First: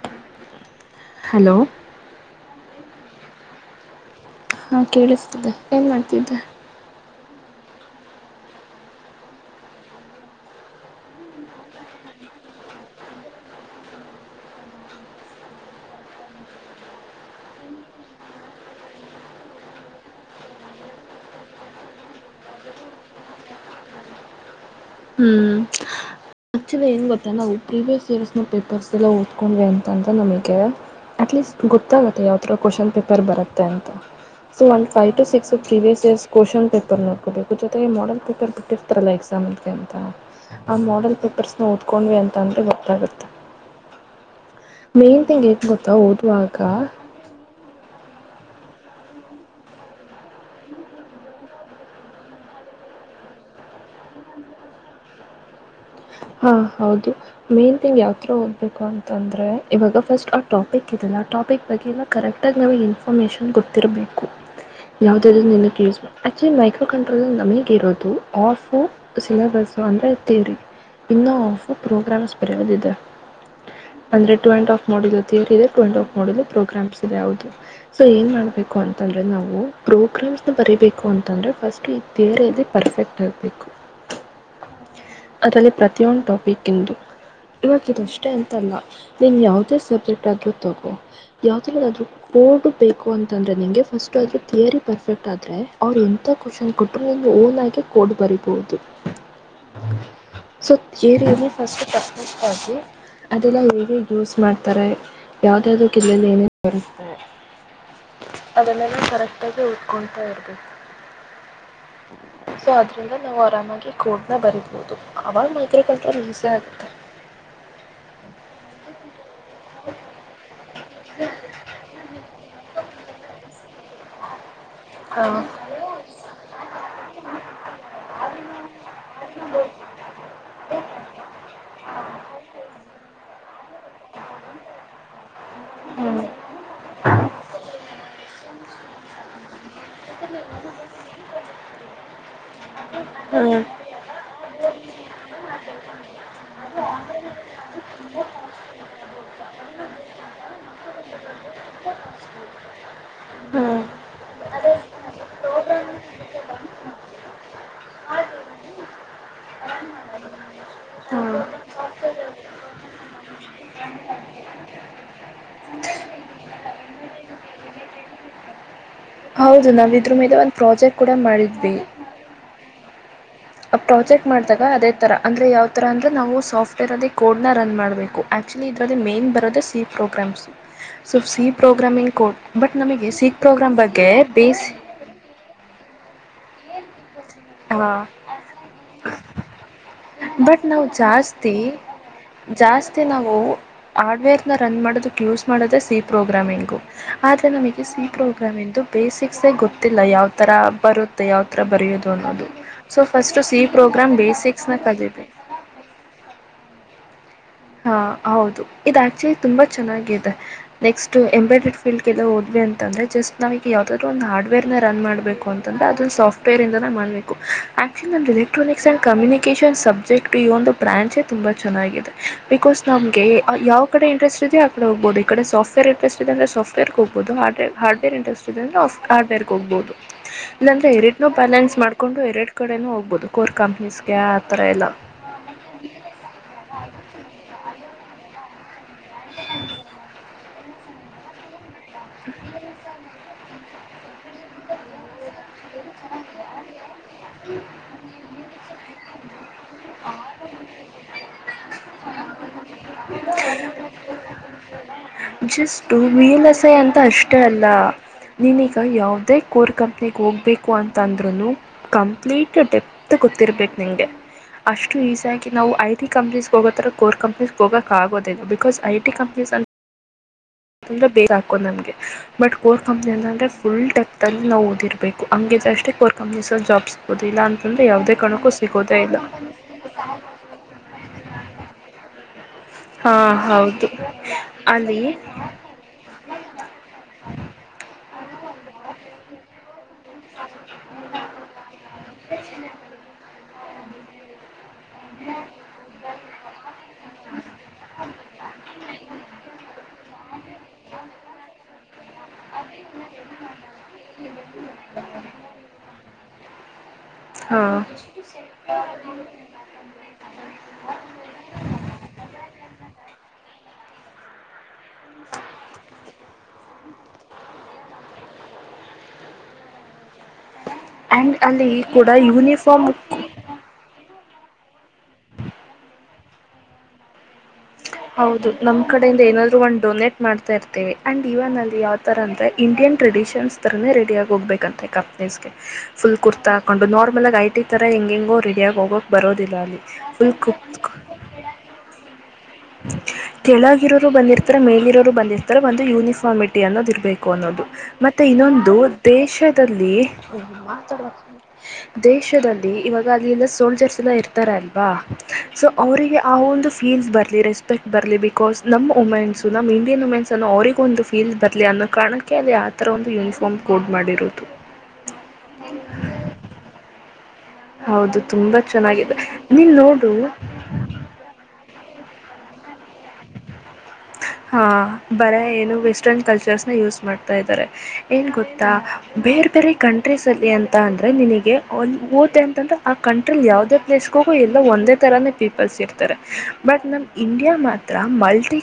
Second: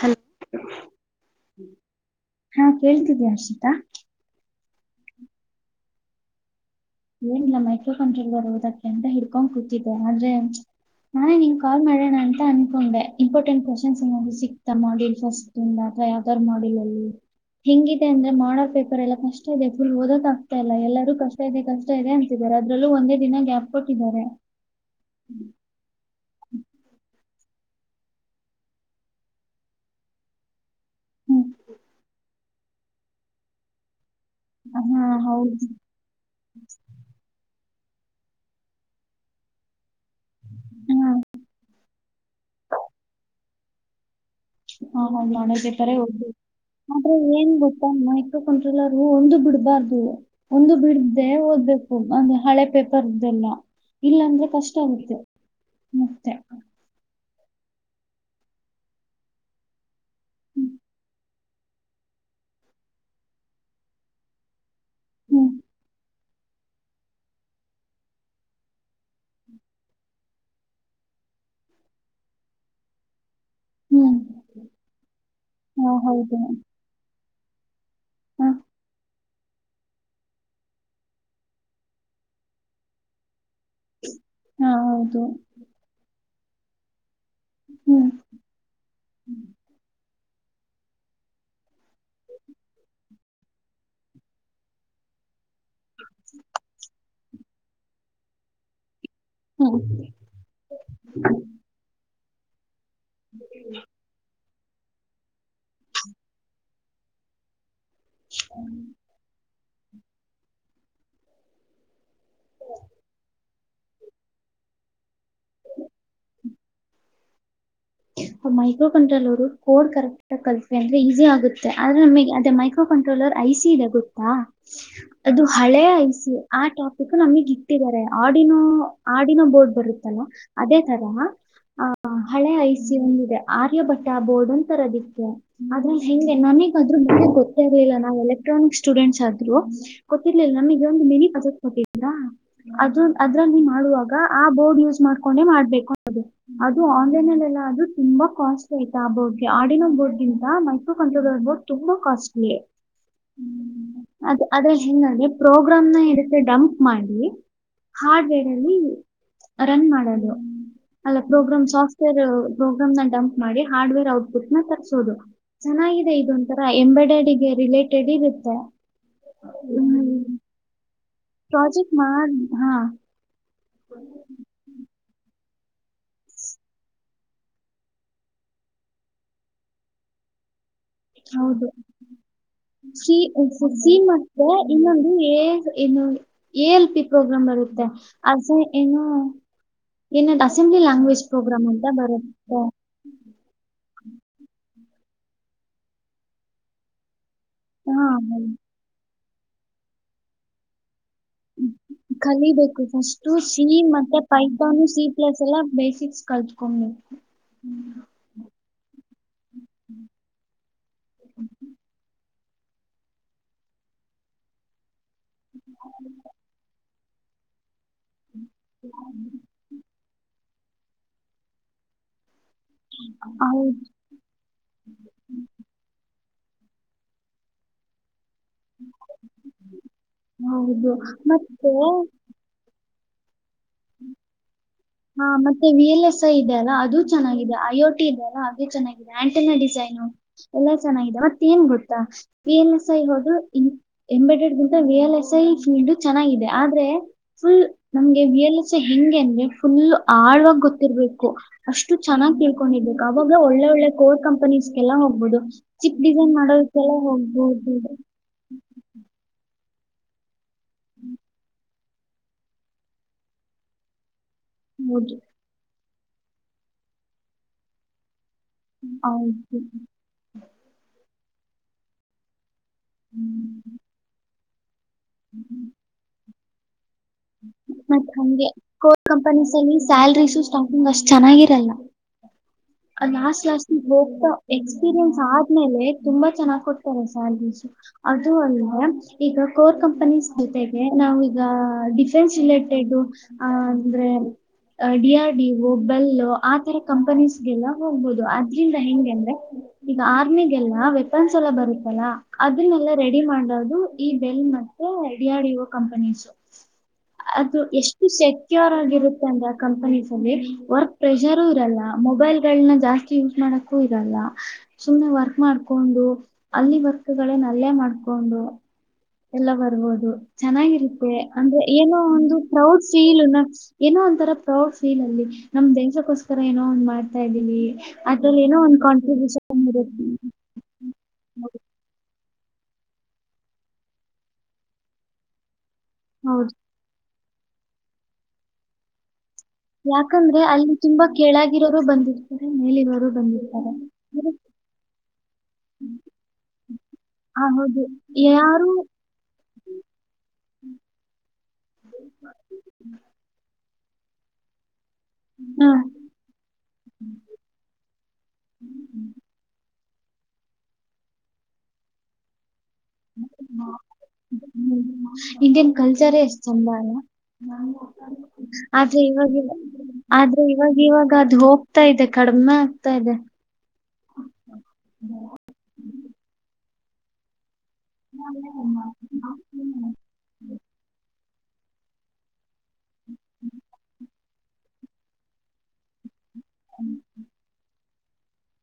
Hello hello ಹಾ ಕೇಳ್ತಿದೀಯ ಹರ್ಷಿತಾ ಹಾ ಕೇಳಿಸ್ತಿದೆ ಏನ್ ಮಾಡ್ತಿದ್ದಿಯ ಏನಿಲ್ಲ ಮೈಕ್ರೋ ಕಂಟ್ರೋಲ್ರ್ವುದಕ್ಕೆ ಅಂತ ಹಿಡ್ಕೊಂಡ್ ಕೂತಿದ್ದೆ ಆದ್ರೆ ನಾನೇ ನಿಂಗೆ ಕಾಲ್ ಮಾಡೋಣ ಅಂತ ಅನ್ಕೊಂಡೆ ಇಂಪಾರ್ಟೆಂಟ್ ಕ್ವಶನ್ಸ್ ಏನಾದರೂ ಸಿಕ್ತಾ ಮಾಡಲ್ ಫಸ್ಟ್ ಇಂದ ಮಥ ಯಾತಾರು ಮಾಡಿಲ್ಲಲ್ಲಿ ಹೆಂಗಿದೆ ಅಂದ್ರೆ ಮಾಡೋ ಪೇಪರ್ ಎಲ್ಲ ಕಷ್ಟ ಇದೆ ಫುಲ್ಓದಕ್ ಆಗ್ತ ಇಲ್ಲ ಎಲ್ಲರೂ ಕಷ್ಟ ಇದೆ ಕಷ್ಟ ಇದೆ ಅಂತಿದ್ದಾರೆ ಅದ್ರಲ್ಲೂ ಒಂದೇ ದಿನ ಗ್ಯಾಪ್ ಕೊಟ್ಟಿದ್ದಾರೆ ಹ್ಮ್ ಆಕ್ಚುಲಿ ಏನ್ ಗೊತ್ತಾ ನಾವು ಪ್ರೀವಿಯಸ್ ಇಯರ್ಸ್ ನ ಪೇಪರ್ಸ್ ಎಲ್ಲ ಓದ್ಕೊಂಡ್ವಿ ಅಂತ ಅಂತ ನಮಿಗೆ ಹ್ಮ್ ಅಟ್ಲೀಸ್ಟ್ ಗೊತ್ತಾಗುತ್ತೆ ಯಾವತರ ಕ್ವಷ್ನ್ ಪೇಪರ್ ಬರುತ್ತೆ ಅಂತ ಸೊ ಒಂದು ಹಾ five to six previous years question paper ನೋಕೋಬೇಕು ಜೊತೆಗೆ ಮಾಡೆಲ್ ಪೇಪರ್ ಬಿಟ್ಟಿರ್ತಾರಲ್ಲ ಎಕ್ಸಾಮ್ಗೆ ಅಂತ ಆ ಮಾಡೆಲ್ ಪೇಪರ್ಸ್ [inaudible] ಅಂತಂದರೆ ಗೊತ್ತಾಗುತ್ತೆ ಹಾ ಮೇನ್ ಥಿಂಗ್ ಏನ್ [unintelligible] ಗೊತ್ತಾ ಓದುವಾಗ ಓದಬೇಕು ಆದ್ರೆ ಏನ್ ಗೊತ್ತಾ ಮೈಕ್ರೋಕಂಟ್ರಲ್ಲರು ಒಂದು ಬಿಡ್ಬಾರ್ದು ಒಂದು ಬಿಡ್ದೇ ಓದ್ಬೇಕು [inaudible] [inaudible] ಇಲ್ಲಾಂದ್ರೆ ಕಷ್ಟ ಆಗುತ್ತೆ ಮತ್ತೆ. ಹಾ ಹೌದು ಮೇನ್ ತಿಂಗ್ ಯಾವತರ ಓದ್ಬೇಕು ಅಂತಂದ್ರೆ ಇವಾಗ ಫಸ್ಟ್ ಆ ಹ್ಮ್ ಟಾಪಿಕ್ ಇದೆಲ್ಲ ಆ ಟಾಪಿಕ್ ಬಗ್ಗೆಲ್ಲ ಕರೆಕ್ಟಾಗಿ ನಮಗೆ ಇನ್ಫಾರ್ಮೇಷನ್ ಗೊತ್ತಿರಬೇಕು ಹ್ಮ್ ಯಾವ್ದದೆದಲ್ಲಿೂ ನಿನಕ್ಕೆ ಯೂಸ್ ಮಾಡು ಆ್ಯಕ್ಚುಲಿ ಮೈಕ್ರೋ ಕಂಟ್ರೋಲ ನಮಗ ಇರೋದು ಆಫು ಸಿಲೆಬಸ್ಸು ಅಂದರೆ ತಿಯರಿ ಇನ್ನ ಹಾಫ್ ಪ್ರೋಗ್ರಾಮ್ಸ್ ಬರಿಯೋದು ಇದೆ ಹ್ಮ್ ಅಂದ್ರೆ ಟು ಅಂಡ ಆಫ್ ಮಾಡಲು ಥಿಯರಿ ಇದೆ ಟು ಹಾ ಅಂಡ್ ಆಫ್ ಹೌದು. ಮಾಡಲು ಪ್ರೋಗ್ರಾಮ್ಸ್ ಇದೆ ಹೌದು ಸೊ ಏನ್ ಹಾ ಮಾಡ್ಬೇಕು ಅಂತಂದ್ರೆ ನಾವು ಪ್ರೋಗ್ರಾಮ್ಸ್ ನ ಬರೀಬೇಕು ಅಂತಂದ್ರೆ ಫಸ್ಟ್ ಈ ಥಿಯರಿಲ್ಲಿ ಪರ್ಫೆಕ್ಟ್ ಆಗೆ ಹಾ ಹೌದು ಟಾಪಿಕ್ ಇಂದು ಇವಾಗ ಹ್ಮ್ ಇದಷ್ಟೆ ಅಂತಲ್ಲ ನೀನ್ ಯಾವುದೇ ಸಬ್ಜೆಕ್ಟ್ ಆಗಿ ತಗೋ ಯಾವ್ದರಲ್ಲಾದ್ರು ಅ ಕೋಡ್ಬೇಕು ಅಂತಂದ್ರೆ ನಿಂಗೆ ಫಸ್ಟ್ ಅದ್ರ ಥಿಯರಿ ಪರ್ಫೆಕ್ಟ್ ಆದ ಅವರು ಎಂತ ಕ್ವನ್ ಕೊಟ್ರು ಒಂದು ಓನ್ ಆಗಿ ಕೋಡ್ ಬರಿಬಹುದು [inaudible] ಸೊ [unintelligible] ಅದೆಲ್ಲ ಹೇಗೆ ಯೂಸ್ ಮಾಡ್ತಾರೆ ಯಾವ್ದ್ ಯಾವುದಕ್ಕೆ [inaudible] ಓದಿಕೊಂತಾ ಇರ್ಬೇಕು ಸೊ ಅದ್ರಿಂದ ನಾವು ಆರಾಮ ಹಾಗೆ ಕೋಡ್ನ ಬರೀಬೋದು ಆವಾಗ ಮೈಕ್ರೋಕಲ್ಟ್ರಲ್ ಈಜಿ ಆಗುತ್ತೆ ಹ್ಮ [inaudible] ಮೈಕ್ರೋ ಕಂಟ್ರೋಲರ್ ಕೋಡ್ ಕರೆಕ್ಟ್ ಕಲ್ಥಿವಿ ಅಂದ್ರೆ ಈಸಿ ಆಗುತ್ತೆ ಆದ್ರೆ ನಮಗೆ ಅದೇ ಮೈಕ್ರೋ ಕಂಟ್ರೋಲರ್ ಐ ಬಿಸಿಿದ ಗೊುತ್ತ [inaudible] ಹ [inaudible] ಹಾಂ ಅದು ಹಳೆ ಐಸ ಆ ಟಾಪಿಕ್ ನಮಗ್ ಇಟ್ಟಿದ್ದಾರೆ ಆಡಿನೋ ಆಡಿನೋ ಬೋರ್ಡ್ ಬರುತ್ತಲ್ಲ ಅದೇ ತರ ಹಳೆ ಐ ಓ ಒಂದಿದೆ ಆರ್ಯಭಟ್ಟ ಬೋರ್ಡ್ ಅಂತರದಿಕ್ಕೆ ಆದ್ರ ಹ್ಞೂ ಹೆಂಗೆ ನಮಗ ಆದ್ರೂ ಬ ಗೊತ್ತೇರ್ಲಿಲ್ಲ ನಾವಲ್ಲ ಎಕ್ಟ್ರಾನಿಕ್ ಸ್ಟೂಡೆಂಟ್ಸ್ ಆದ್ರು ಗೊತ್ತಿರ್ಲಿಲ್ಲ ನಮಗ ಒಂದು ಮಿನಿ ಪಸಟ್ ಕೊಟ್ಟಿಲ್ಲಾ ಅದು ಹ್ಞೂ ಅದ್ರಲ್ಲಿ ಮಾಡುವಾಗ ಆ ಬೋರ್ಡ್ ಯೂಸ್ ಮಾಡ್ಕೊಂಡೆ ಮಾಡ್ಬೇಕು ಅದು ಅದು ಆನ್ಲೈನ್ಲ್ಲ ಎಲ್ಲ ದು ತುಂಬಾ ಕಾಸ್ಟ್ಲಿ ಆಯ್ತ ಆ ಬೋರ್ಡ್ಗೆ ಆಡಿನೋ ಬೋರ್ಡ್ ಗಂತ ಮೈಕ್ರೋ ಕಂಪ್ಯೂಟರ್ ಬೋರ್ಡ್ ತುಂಬಾ ಕಾಸ್ಟ್ಲಿ ಹ್ಞೂ ಹ್ಮ ಅದ ಅದೇ ಹಿಂಗೆ ಪ್ರೋಗ್ರಾಮ್ನ ಇದಕ್ಕೆೆ ಡಂಪ್ ಮಾಡಿ ಹಾರ್ಡ್ವೇರ್ ಅಲ್ಲಿ ರನ್ ಮಾಡದು ಅಲ್ಲ ಹಾಂ ಪ್ರೋಗ್ರಾಮ್ ಸಾಫ್ಟ್ವೇರ್ ಪ್ರೋಗ್ರಾಮ್ ನ ಡಂಪ್ ಮಾಡಿ ಹಾರ್ಡ್ವೇರ್ ಔಟ್ಪುಟ್ ನ ತರ್ಸೋುದು ಚೆನ್ನಾಗಿದೆ ಇದೊ ಒಂರ ಎಂಬ್ರಾಡಡ ರಿಲೇಟೆಡ್ ಇರುತ್ತೆ ಹೌದು ನಾವ ಇದ್ರರು ಮದೆ ಒಂದ್ ಪ್ರಾಜೆಕ್ಟ್ ಕೂಡ ಮಾಡಿದ್ವಿ ಪ್ರಾಜೆಕ್ಟ್ ಮಾಡ ಹಾ ಪ್ರಾಜೆಕ್ಟ್ ಮಾಡಿದಾಗ ಅದೇ ಥರ ಅಂದ್ರೆ ಯಾವ್ ತರ ಅಂದ್ರೆ ನಾವು ಸಾಫ್ಟವೇರ್ ಅೇ ಕೋಡ್ ನ ರನ್ ಮಾಡ್ಬೇಕು ಆಕ್ಚುಲಿ ಇದ್ರದ ಮೇನ್ ಬರೋದ ಸಿ ಪ್ರೋಗ್ರಾಮ್ಸ್ ಸೊ ಸಿ ಹೌದು ಪ್ರೋಗ್ರಾಮಿಂಗ್ ಕೋಟ್ ಬಟ್ ನಮಗೆ ಸಿ ಪ್ರೋಗ್ರಾಮ್ ಬಗ್ಗೆ ಬೇಸ್ ಏನ್ನು ಎಲ್ ಪಿ ಪ್ರೋಗ್ರಾಮ್ ಬರುತ್ತೆ ಹಾಂ ಅ ಏನು ಏನ ಬಟ್ ಅಸೆಂಬ್ಲಿ ನಾವು ಲ್ಯಾಂಗ್ವೇಜ್ ಜಾಸ್ತಿ ಪ್ರೋಗ್ರಾಮ್ ಅಂತ ಬರುತ್ತ ಹಾರ್ಡ್ವೇರ್ ನ ರನ್ ಮಾಡೋದಕ್ ಯೂಸ್ ಮಾಡೋದೇ ಸಿ ಪ್ರೋಗ್ರಾಮಿಂಗು ಆದ್ರೆ ನಮಗೆ ಸಿ ಹಾ ಪ್ರೋಗ್ರಾಮ್ ಎಂದು ಬೇಸಿಕ್ಸ್ ಗೊತ್ತಿಲ್ಲ ಯಾವ ತರ ಬರುತ್ತೆ ಯಾವ ಥರ ಬರೆಯೋದು ಅನ್ನೋದು ಕಲಿಬೇಕು so first first C program ಮತ್ತೆ ಬೇಸಿಕ್ಸ್ನ ಪೈಪನ್ ಸಿ ಕಲಿಬೇಕು ಪ್ಲಸ್ ಎಲ್ಲ ಬೇಸಿಕ್ಸ್ ಕಲ್ತ [unintelligible] ಹಾ ಹೌದು ಇದು ಆಕ್ಚುಲಿ ತುಂಬಾ ಚೆನ್ನಾಗಿದೆ ನೆಕ್ಸ್ಟ್ ಎಂಬ್ರಾಯಡರಿ ಫೀಲ್ಡ್ ಲ್ಲ ಹ ಇ ಅಂತಂದ್ರೆ ಜಸ್ಟ್ ನಾವ ಈಗ ಯಾವ್ದಾದ್ ಒಂದು ಹಾರ್ಡ್ವೇರ್ ನ ರನ್ ಮಾಡ್ಬೇಕು ಅಂತಂದ್ರೆ ಅದಂದು ಸಾಫ್ಟ್ವೇರ್ ಇಂದ ಮಾಡ್ಬೇಕು actually electronics and communication subject ಈ ಒಂದು ಬ್ರಾಂಚೇ ತುಂಬಾ ಚೆನ್ನಾಗಿದೆ ಬಿಕಾಸ್ ನಮಗೆ ಹೌದು ಯಾವ ಕಡೆ ಇಂಟ್ರೆಸ್ಟ್ ಇದೆ ಆ ಕಡೆ ಹೋಗಬಹದು ಈ ಕಡೆ ಸಾಫ್ಟವೇರ್ ಇಂಟ್ರೆಸ್ಟ್ ಸಾಫ್ಟವೇರ್ ಹೋಗಬಹ ಹಡ್ ಹಾರ್ಡ್ವರ್ ಇಂಡ ಹಡ್ವೇರ್ ಹೋಗ್ಬಹುದು ಇಲ್ಲಾ್ರೆ ಹೌದು ಎರಡ್ ಮತ್ತೆ ಬ್ಯಾಲೆನ್ಸ್ ಮಾಡ್ಕೊಂಡು ಎರಡ್ ಕಡೊ ಹೋಗ್ಬಹುದು ಹಾ ಮತ್ತೆ ವಿ ಎಲ್ ಎಸ್ ಐ ಇದೆ ಅಲ್ಲ ಅದು ಚೆಗಿದೆ ಅಯೋಟಿ ಇದೆ ಹಾಗೆ ಚೆನ್ನಾಗಿದೆ ಆಂಟಿನ ಡಿಸೈನು ಎಲ್ಲಾ ಚೆನ್ನಾಗಿದೆ ಮತ್ತ ಏನ್ ಗೊತ್ತ ಏನ್ ಸಾಯ ಹೋದು ಎಂಬೇಡಡ್ಗಿಂತ V L S I field ಚೆನ್ನಾಗಿದೆ ಆದ್ರೆ ಫುಲ್ ನಮ್ಗೆ ವಿ ಎಲ್ ಎಸ್ ಹಂಗೆ ಅಂದ್ರೆ ಫುಲ್ ಆಳ್ವಾಗ ಗೊತ್ತಿರ್ಬೇಕು ಅಷ್ಟು ಚೆನ್ನಾಗಿ್ ತಿಳ್ಕೊಂಡರ್ಬೇಕು ಅವಾಗ ಒಳ್ಳೆ ಒಳ್ಳೆ ಒಳ್ಳೆ ಕೋಲ್ ಕಂಪನೀಸ್ಗೆಲ್ಲ ಹೋಗ್ಬಹುದು ಜಸ್ಟ್ ಚಿಪ್ ಡಿಸೈನ್ ರಿಯಲ್ ಎಸೈ ಮಾಡೋದಕ್ಕೆಲ್ಲ ಅಂತ ಅಷ್ಟೇ ಹೋಗ್ಬೋ ಅಲ್ಲ ನೀನೀಗ ಯಾವವುದೇ ಕೋರ್ ಕಂಪ್ನಿಗೆ ಹೋಗ್ಬೇಕು ಅಂತ ಅಂದ್ರೂ ಕಂಪ್ಲೀಟ ಡೆಪ್ತ್ ಗೊತ್ತಿರ್ಬೇಕು ನನಗೆ ಅಷ್ಟು ಹೌದು ಈಸ ಆಗಿ ನಾವು ಐಟಿ ಕಂಪ್ನಿಸ್ ಹೋಗೋತ್ತರ ಕೋರ್ ಕಂಪ್ನಿಸ್ಗೆ ಹೋಗ್ಬೇಕ ಆಗೋದ ಬಿಕಾಸ್ ಐ ಟಿ ಕಂಪನೀಸ್ ಅ ಹ್ಮ ಬೇಕೋ ನಮ್ಗೆ ಬಟ್ ಕೋರ್ ಕಂಪ್ನಿ ಅಂತಂದ್ರೆ ಫುಲ್ ಟೆಪ್ ಅಲ್ಲಿ ನಾವು ಓದಿರ್ಬೇಕ ಬೇಕು ಹಂಗಗೆ ಅಷ್ಟೇ ಕರ್ ಕಂಪ್ನಿ ಜಾಬ್ಸ್ ಸಿಗೋದಿಲ್ಲ ಅಂತಂದ ಮತ್ತೆ ಹಂಗೆ ಕೋರ್ ಕಂಪನೀಸ್ ಅಲ್ಲಿ ಸ್ಯಲ್ರಿಸು ಸ್ಟಾರ್ಟಿಂಗ್ ಅಷ್ಟ್ ಚೆನ್ನಾಗಿರಲ್ಲ [inaudible] ಹಾಂ ಲಾಸ್ಟ್ ಲಾಸ್ಟ್ ಹೌದು ಹೋಗ್ತಾ ಅಲ್ಲಿ ಎಕ್ಸ್ಪೀರಿಯನ್ಸ್ ಆದ್ಮೇಲೆ ತುಂಬಾ ಚೆನ್ನಾಗ್ ಕೊಡ್ತಾರೆ ಸಂಟಸ ಅದು ಅಲ್ಲ ಈಗ ಕೋರ್ ಕಂಪನೀಸ್ ಜೊತೆಗೆ ನಾವ ಈಗ ಡಿಫೆನ್ಸ್ ರಿಲೇಟೆಡ್ ಹ ಅಂದ್ರೆ ಡಿ ಆರ್ ಡಿಒ ಬೆಲ್ಲ ಆತರ ಕಂಪನೀಸ್ಗೆಲ್ಲ ಹೋಗ್ಬಹುದು ಇದ್ರಂದ ಹೆಂಗೆ ಅಂದ್ರೆ ಈಗ ಆರ್ಮಿಗೆಲ್ಲ ವೆಪನ್ಸ್ ಎಲ್ಲ ಬರುತ್ತಲ್ಲಾ ಅದನ್ನೆಲ್ಲಾ ರೆಡಿ ಮಾಡೋದು ಈ ಬೆಲ್ ಮತ್ತು ಎಡಿ ಆರ್ ಇಒ ಕಂಪನೀಸ್ ಅದು ಹಾಂ ಎಷ್ಟು ಸೆಕ್ಯೂರ್ ಆಗಿರುತ್ತೆ ಅಂದ್ರೆ ಕಂಪನೀಸ್ ಅಲ್ಲಿ ವರ್ಕ್ ಪ್ರೆಷರು ಇರಲ್ಲ ಮೊಬೈಲ್ಗಳನ್ನ ಜಾಸ್ತಿ ಯೂಸ್ ಮಾಡಕ್ ಇರಲ್ಲ ಸುಮ್ಮ್ನೆ ವರ್ಕ್ ಮಾಡ್ಕೊಂಡು ಅಲ್ಲಿ ವರ್ಕ್ ಗಳೇನ ಅಲ್ಲೇ ಮಾಡ್ಕೊಂಡು ಎಲ್ಲ ಬರ್ಬೋದು ಚೆನ್ನಾಗಿರುತ್ತೆ ಆ್ಯಂಡ್ ಅಂದ್ರೆ ಅಲ್ಲಿ ಕೂಡ ಒಂದು ಪ್ರೌಡ್ ಫೀಲ್ ಯೂನಿಫಾರ್ಮ್ ಏ ಒಂಥರ ಪ್ರೌಡ್ ಫೀಲ್ ಅಲ್ಲಿ ನಮ್ ದನ್ಸಕ್ಕೋಸ್ಕರ ಏನೋ ಒ್ ಮಾಡ್ತಾ ಇದೀವಿ ಹೌದು ನಮ್ ಕಡೆಯಿಂದ ಏನಾದ್ೂ ಒಂದು್ ಡೊನೇಟ್ ಮಾಡ್ತಾ ಇರ್ತೀವಿ ಅಂಡ್ ಇವನ್ ಅಲ್ಲಿ ಯಾವ್ತರ ಅಂದ್ರೆ ಇಂಡಿಯನ್ ಟ್ರೆಡಿಷನ್ಸ್ ತರನೇ ರೆಡಿ ಆಗ ಹೋಗಬೇಕಂತೆ ಕಪ್ನೀಸ್ಗೆ ಫುಲ್ ಹೌದು ಕುರ್ತಾ ಹಾಕೊಂಡು ನಾರ್ ಆಮಲೆ ಐಟಿ ತರ ಹೆಂಗೆ ಹೆಂಗೋ ರೆಿಯ ಆ ಹೋಗಕ್ ಯಾಕಂದ್ರೆ ಅಲ್ಲಿ ತುಂಬಾ ಕೇಳಾಗಿರೋರು ಬಂದಿರ್ತಾರೆ ಮೇಲಿರೋರು ಬಂದಿರ್ತಾರೆ ಕೆಳಗಿರೋರು ಬಂದಿರ್ತಾರೆ ಮೇಲಿರೋರು ಬಂದಿರ್ತಾರೆ ಒಂದು ಯೂನಿಫಾರ್ಮಿಟಿ ಅನ್ನೋದು ಇರ್ಬೇಕು ಆ ಅನ್ನೋದು ಹೌದು ಮತ್ತೆ ಯಾರು ಇನ್ನೊಂದು ದೇಶದಲ್ಲಿತ ದೇಶದಲ್ಲಿ ಇವಾಗ ಅಲ್ಲಿ ಎಲ್ಲ ಸೋಲ್ಜರ್ಸ್ ಇರ್ತಾರಲ್ವಾ ಸೊ ಹ ಅವರಿಗೆ ಆ ಒಂದು ಫೀಲ್ಸ್ ಬರ್ಲಿರ ೆಕ್ಟ್ ಬರಲಿ ಬಿಕಾಸ್ ನಮ್ಮ ಉುಮೆನ್ಸ್ು ನಮ್ ಮೆನ್ಸ್ಸನ್ನು ಅವ್ರಗ ಒಂದು ಫಲ್ ಬರ್ಲಿ ಅನ್ನೋ ಕಾರಣಕ್ಕೆ ಅ ಇಂಡಿಯನ್ ಕಲ್ಚರೇ ಇಷ್ಟಂಬಾನ ಹೌದು ತುಂಬ ಆದ್ರೆ ಚೆನ್ನಾಗಿದೆ ಇವಾಗ ನೀನು ನೋಡು ಆದ್ರೆ ಇವಾಗ ಇವಾಗ ಅದ ಹೋಗ ಆಗ್ತಾ ಇದೆ ಕಡಿಮೆ ಆಗ್ತಾ ಇದೆ ಹಾ ಬರ ಏನು ವೆಸ್ಟರ್ನ್ ಕಲ್ಚರ್ಸ್ನ ಯೂಸ್ ಮಾಡ್ತಾ ಇದಾರೆ ಏನ್ ಗೊತ್ತಾ ಬೇರೆ ಬೇರೆ ಕಂಟ್ರೀಸ್ ಅಲ್ಲಿ ಅಂತ ಅಂದ್ರೆ ನಿನಗೆ ಓದೆ ಅಂದ್ರೆ ಆ ಕಂಟ್ರಿಲಿ ಯಾವವುದೇ ಪ್ಲೇಸ್ಗೂ ಎಲ್ಲ ಒಂದ ತರಾನೇ ಪೀಪಲ್ಸ್ ಇರ್ತಾರೆ ಬಟ್ ನಮ್ ಇಂಡಿಯಾ ಮಾತ್ರ ಮಲ್ಟಿ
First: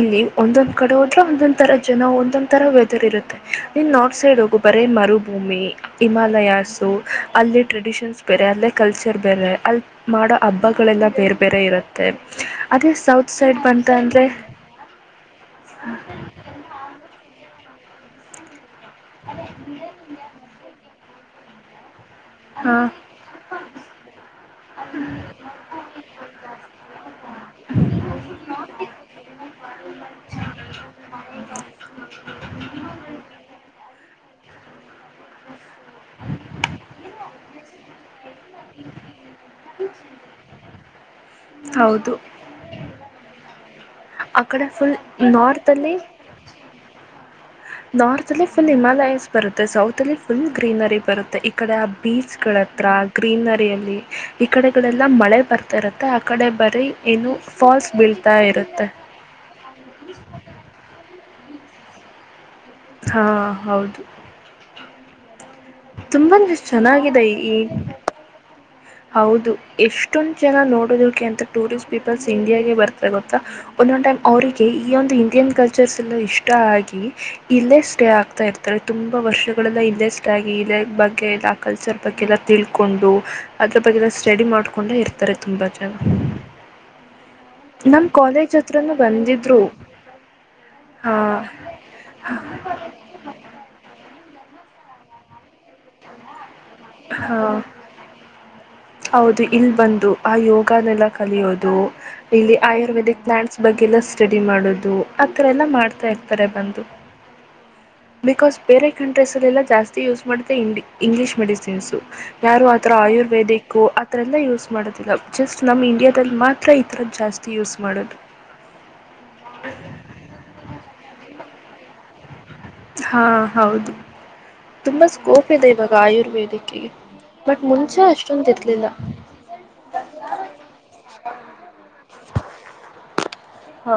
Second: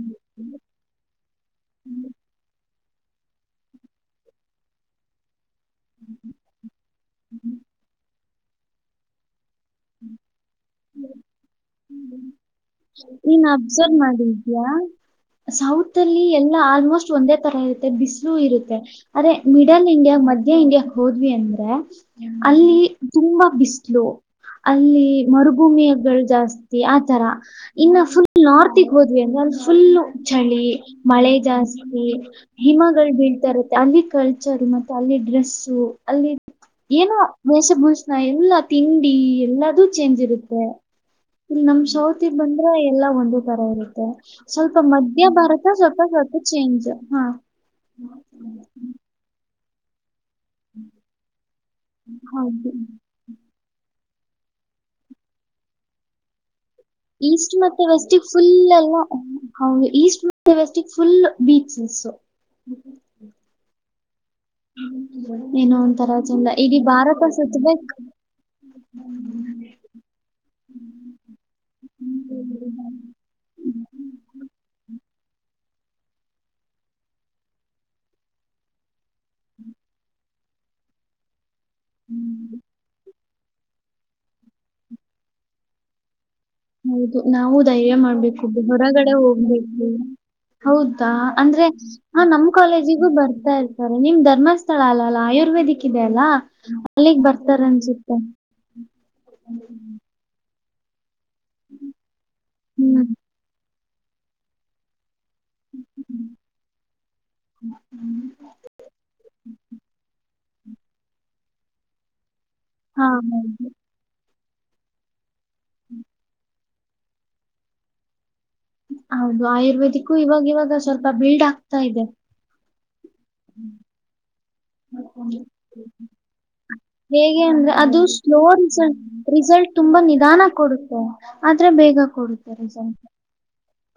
ಇಲ್ಲಿ ಒಂದೊಂದ್ ಕಡೆ ಹೋದ್ರೆ ಒಂದೊಂದ ತರ ಜನ ಒಂದೊಂದ್ ತರ ವ್ಯ ಇರುತ್ತೆ ನೀನ್ ನಾರ್ತ್ ಸೈಡ್ ಹೋಗು ಬರೇ ಮರುಭೂಮಿ ಹಿಮಾಲಯಾಸು ಅಲ್ಲಿ ಟ್ರೆಡಿಷನ್ಸ್ ಬೇರೆ ಅಲ್ಲೇ ಕಲ್ಚರ್ ಬೇರೆ ಅಲ್ಲಿ ಮಾಡೋ ಹಬ್ಬಗಳೆಲ್ಲ ಬೇರೆ ಬೇರೆ ಇರುತ್ತೆ ಅದೇ ಸೌತ್ ಸೈಡ್ ಬಂದ ್ಯಾ ಸೌತ್ ಅಲ್ಲಿ ಎಲ್ಲಾ ಆಲ್ಮೋಸ್ಟ್ ಒಂದೇ ತರ ಇರುತ್ತೆ ಬಿಸಿಲು ಇರುತ್ತೆ ಅ್ರೆ ಮಿಡಲ್ ಇಂಡಿಯಾ ಮಧ್ಯ ಇಂಡಿಯಕ್ ಹೋದ್ವಿ ಅಂದ್ರೆ ಹಾ ಅಲ್ಲಿ ತುಂಬಾ ಬಿಸಲು ಅಲ್ಲಿ ಮರುಭೂಮಿಯಗಳು ಜಾಸ್ತಿ ಆತರ ಇನ್ನ ಫುಲ್ ನಾರ್ತ್ಗೆ ಹೋದ್ವಿ ಅಂದ್ರೆ ಅ ಫುಲ್ ಚಳಿ ಮಳೆ ಜಾಸ್ತಿ ಹಿಮಗಳು ಬೀಳ್ತಾ ಇರುತ್ತೆ ಅಲ್ಲಿ ಕಲ್ಚರ್ ಮತ್ತೆ ಅಲ್ಲಿ ಡ್ರೆಸ್ಸು ಅಲ್ಲಿ ಏನೋ ವೇಷಭೂಷಣ ಎಲ್ಲಾ ತಿಂಡಿ ಎಲ್ಲಾದೂ ಚೇಂಜ್ ಇರುತ್ತೆ ಇಲ್ಲಿ ನಮ್ ಹೌದು ಸೌತ್ ಬಂದ್ರ ಎಲ್ಲಾ ಒಂದೇ ತರ ಮ ಆ ಕಡೆ ಸ್ವಲ್ಪ ಫುಲ್ ಮಧ್ಯ ನಾರ್ತ್ ಭಾರತ ಅಲ್ಲಿ ಸ್ವಲ್ಪ ಸ್ವಲ್ಪ ಚೇಂಜ್ ಹಾ ನಾರ್ತ್ ಅಲ್ಲಿ ಫುಲ್ ನಿಮಾಲ ಎಸ್ ಬರುತ್ತೆ ಸೌತ್ಲ್ಲಿ ಫುಲ್ ಗ್ರೀನರಿ ಬರುತ್ತೆ ಈ ಕಡೆ ಬೀಚ್ ಗಳ ಹೌದು. ಹತ್ರ ಗ್ರೀನರಿಯಲ್ಲಿ ಈ ಕಡೆಗಳೆಲ್ಲ ಮಳೆ ಬರ್ತಾ ಇರುತ್ತೆ ಆ ಕಡೆ ಬ ಈಸ್ಟ್ ಮತ್ತೆ ವೆಸ್ಟ ಫುಲ್ ಈಸ್ಟ್ ಮೆ ವೆಸ್ಟ ಫುಲ್ ಬೀಚಸ್ ಹಾ ಹೌದು ಹ್ಮ್ಮ ಇನ್ನ ಒಂ ತರ ಚಲ್ಲ ತುಂಬಾನೇ ಇೀ ಭಾರತ ಚೆನ್ನಾಗಿದೆ ಸ್ವಚ್ ಈ ಬಕ್ ಹೌದು ಎಷ್ಟೊಂದ ಜನ ನೋಡೋದಕ್ಕೆ ಅಂತ ಟೂರಿಸ್ಟ್ ಪೀಪಲ್ಸ್ ಇಂಡಿಯಾಗೆ ಬರ್ತ ಗೊತ್ತಾ ಒಂದಂಟ ಅವರಿಗೆ ಈ ಒಂದು ಇಂಡಿಯನ್ ಕಲ್ ರ್ಸ್ ಎಲ್ಲ ಇಷ್ಟ ಆಗಿ ಇಲ್ಲೇ ಸ್ಟೇ ಆಗ್ತಾ ಇರ್ತಾರೆ ತುಂಬಾ ವರ್ಷಗಳೆಲ್ಲ ಇಲ್ಲೇ ಸ್ಟೇ ಆ ಲೈಕ್ ಬಗ್ಗೆ ಎಲ್ಲ ಕಲ್ಚರ್ ಬಗ್ಗೆಲ್ಲ ತಿಳ್ಕೊಂಡು ಅದ್ರ ಬಗ್ಗೆಲ್ಲ ಸ್ಟಡಿ ಮಾಡ್ಕೊಂಡೆ ಇರ್ತಾರೆ ತುಂಬಾ ಜನ ಹೌದು ನಾವು ಧೈರ್ಯ ನಮ್ಮ ಮಾಡ್ಬೇಕು ಕಾಲೇಜ್ ಹತ್ರನೂ ಹೊರಗಡೆ ಬಂದಿದ್ದರು ಹೋಗ್ಬೇಕು ಹೌದಾ ಹಾಂ ಅಂದ್ರೆ ಹ ನಮ್ ಕಾಲೇಜಿಗೂ ಬರ್ತಾ ಇರ್ತಾರೆ ನಿಮರ್ ಧರ್ಮಸ್ಥಳ ಅಲ್ಲ ಅಲ್ಲ ಆಯುರ್ವೇದಿಕ್ ಇದೆ ಅಲ್ಲಾ ಅಲ್ಲಿಗ್ ಹಾಂ ಬರ್ತಾರ ಅನ್ಸುತ್ತೆ ಬಕನ್ಲ್ಲ ಕಲಿಯೋದು ಇಲ್ಲಿ ಹ್ಮ್ ಆಯುರ್ವೇದಿಕ್ ಪ್ಲಯಾಂಟ್ಸ್ ಬಗ್ಗೆ ಎಲ್ಲ ಸ್ಟಡಿ ಮಾಡೋದು ಆ ಥರ ಎಲ್ಲ ಮಾಡ್ತಾಯಿರ್ತಾರೆ ಬಂದು ಬಿಕಾಸ್ ಬೇರೆ ಕಂಟ್ರೆಸ್ಲ್ಲಲ್ಲಾ ಜಾಸ್ತಿ ಯೂಸ್ ಮಾಡ ಇಂಗ್ಲಿೀಷ್ ಮೆಡಿಸಿನ್ಸ್ು ಯಾರು ಆತರ ಹಾ ಹೌದು. ಆಯುರ್ವೇದಿಕ್ ಆ ಥರಲ್ಲ ಯೂಸ್ ಮಾಡೋದಿಲ್ಲ ಜಸ್ಟ್ ನಮ್ಮ ಇಂಡಿಯಾದಲ್ಲಿ ಮಾತ್ರ ಈ ಥರದ್ದ ಜಾಸ್ತಿ ಯೂಸ್ ಮಾಡೋದು ಹೌದು ಆಯುರ್ವೇದಿಕ್ಕು ಇವಾಗ ಇವಾಗ ಸ್ವಲ್ಪ ಬಿಲ್ಡ್ ಆಗ್ತಾ ಇದೆ ಹಾ ಹೌದು ತುಂಬಾ ಸ್ಕೋಪ್ ಇದೆ ಇವಾಗ ಆಯುರ್ವೇದಿಕೆಗೆ ಹೇಗೆ ಅಂದ್ರೆ ಅದು ಸ್ಲೋ ರಿಸಲ್ಟ್ ರಿಸಲ್ಟ್ ತುಂಬಾ ನಿಧಾನ ಕೊಡುತ್ತೆ ಆದ್ರೆ ಬೇಗ ಕೊಡ್ತರ ಹಾ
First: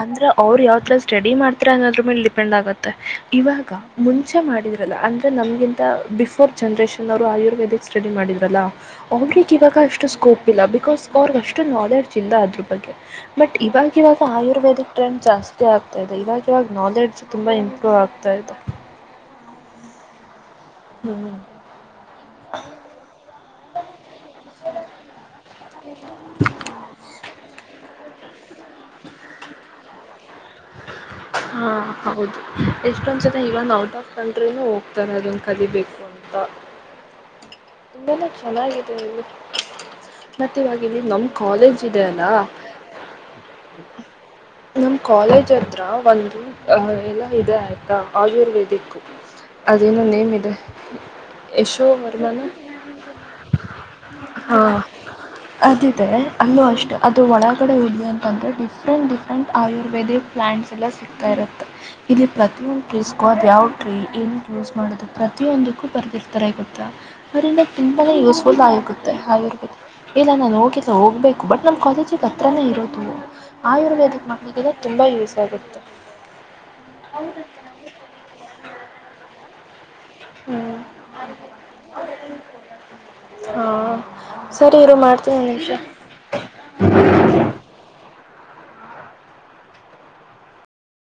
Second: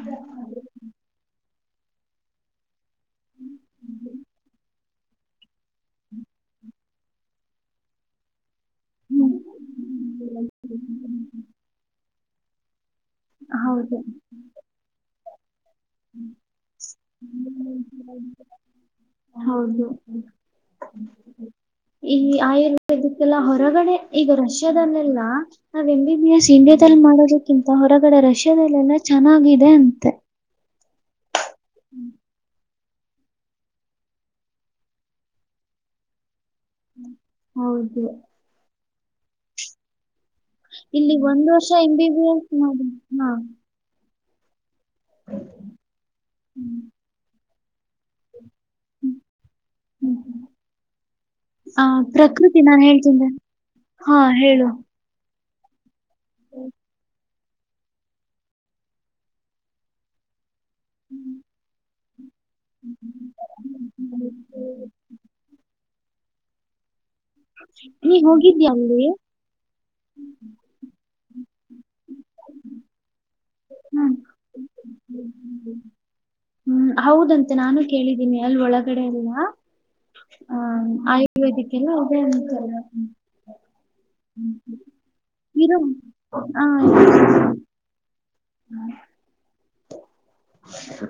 ಅಂದ್ರ ಅವ್್ರ ಯಾವ್ಥರ ಸ್ಟಡಿ ಮಾಡ್ತಾರ ಅನ್ನೋದ್ರ ಮೇಲೆ ಡಿಪೆಂಡ್ ಆಗತ್ತೆ ಇವಾಗ ಮುಂಚೆ ಮಾಡಿದ ಲ್ಲ ಅಂದರೆ ನಮಗಿಂತ ಬಿಫೋರ್ ಜನ್ರೇಷನ್ ಅವರು ಆಯುರ್ವೇದಿಕ್ ಸ್ಟಡಿ ಮಾಡಿದ್ರಲ್ಲ ಅವ್ರಗ್ ಇವಾಗ ಅಷ್ಟು ಸ್ಕೋಪ್ ಇಲ್ಲ ಬಿಕಾಸ್ ಅವ್ರಗ ಅಷ್ಟು ನಾಲೆಡ್ಜ್ ಇಲ್ಲ ಅದ್ರ ಬಗ್ಗೆ ಬಟ್ ಹೌದು ಇವಾಗವಾಗ ಆಯುರ್ವೇದಿಕ್ ಟ್ರೆಂಡ್ ಜಾಸ್ತಿ ಮುಖ ಆಗ್ತಾ ಇದೆ ಇವಾಗ ಇವಾಗ ನಾಲೆಡ್ಜ್ ತುಂಬಾ ಇಂಪ್ರೂವ್ ಆಗ್ತಾ ಇದೆ ಹೌದು ಈ ಆಯುರ್ವೇದಕ್ಕೆಲ್ಲ ಹೊರಗಡೆ ಈಗ ರಷ್ಯಾದಲ್ಲೆಲ್ಲ ನಾವ್ ಎಿನ್ಯಸ್ ಇಂಡಿಯಾದಲ್ಲಿ ಮಾಡೋದಕ್ಕಿಂತ ಹೊರ ಕೆರಗಡೆ ರಷ್ಯಾದಲ್ಲೆಲ್ಲ ಚೆನ್ನಾಗಿದೆ ಅಂತೆ ಹಾ ಹೌದು ಎಷ್ಟೊಂದ್ಸಲ ಇವಂದು ಔಟ್ ಆಫ್ ಕಂಟ್ರಿನೂ ಹೋಗ್ತಾರೆ ಅದೊನ್ನ ಕಲಿಬೇಕು ಅಂತ ಹೌದು ಹ [unintelligible] ಮತ್ತೆ ಇವಾಗಲ್ಲಿ ಇಲ್ಲಿ ನಮ್ ಒಂದ್ ವರ್ಷ ಕಾಲೇಜ್ ಎಂ ಇದೆ ಬಿ ಅಲ್ಲ ಬಿ ಎಸ್ ಮಾಡಿ ಹಾ ಚತ್ರ ಒಂದು ಅಹ ಎಲ್ಲ ಇದೆ ಆಯ್ತಾ ಆಯುರ್ವೇದಿಕ್ ಅದೇನೋ ನೇಮ್ ಇದೆ ಆ ಯಶೋವರ್ಮಾನ ಪ್ರಕೃತಿ ನಾನ್ ಹೇಳ್ತೀನಿ ಹಾ [unintelligible] ಅದರೆ ಅಲ್ಲೂ ಅಷ್ಟು ಅದು ಒಳಗಡೆ ಇೋಗಲಿ ಅಂತಂದರೆ ಡಿಫ್ರೆಂಟ್ ಡಿಫ್ರೆಂಟ್ ಆಯುರ್ವೇದಿಕ್ ಪ್ಲಯಾಂಟ್ಸ್ ಎಲ್ಲ ಸಿಗ್ತಾ ಇರುತ್ತೆ ಇಲ್ಲಿ [unintelligible] ಪ್ರತಿಯೊಂದು ಟ್ರೀಸ್ಗೂ ಅ ಯಾವ ಟ್ರೀ ಏನ ಯೂಸ್ ಮಾಡೋದು ಪ್ರತಿಯೊಂದಕ್ಕೂ ಬರೆದಿರ್ತಾರೆ ಗೊತ್ತಾ ಅವರಿಂದ ತುಂಬಾ ನೀ ಯೂಸ್ಫುಲ್ ಹೋಗಿದ್ಯಾ ಅಲ್ಲಿ? ಆಗುತ್ತೆ ಆಯುರ್ವೇದ ಇಲ್ಲ ನಾನು ಹೋಗಿದ್ದಿಲ್ಲ ಹೋಗಬೇಕು ಬಟ್ ನಮ್ಮ ಕಾಲೇಜಿಗೆ ಹತ್ರೇ ಇರೋದು ಹಾ ಆಯುರ್ವೇದಿಕ್ ಮಕ್ಕಳ ತುಂಬಾ ಯಸ್ ಹ್ಮ್ ಹೌದಂತೆ ನಾನು ಕೇಳಿದ್ದೀನಿ ಅಲ್ಲಿ ಒಳಗಡೆ ಎಲ್ಲ ಹ್ಮ್ ಎಲ್ಲಾ ಇದೆ ಅಂತೆ ಹ [unintelligible] ಹ ಸರಿ ಇರು ಮಾಡ್ತೀನಿ ನಿಮಿಷ ಇರು ಹ್ಮ್ [unintelligible]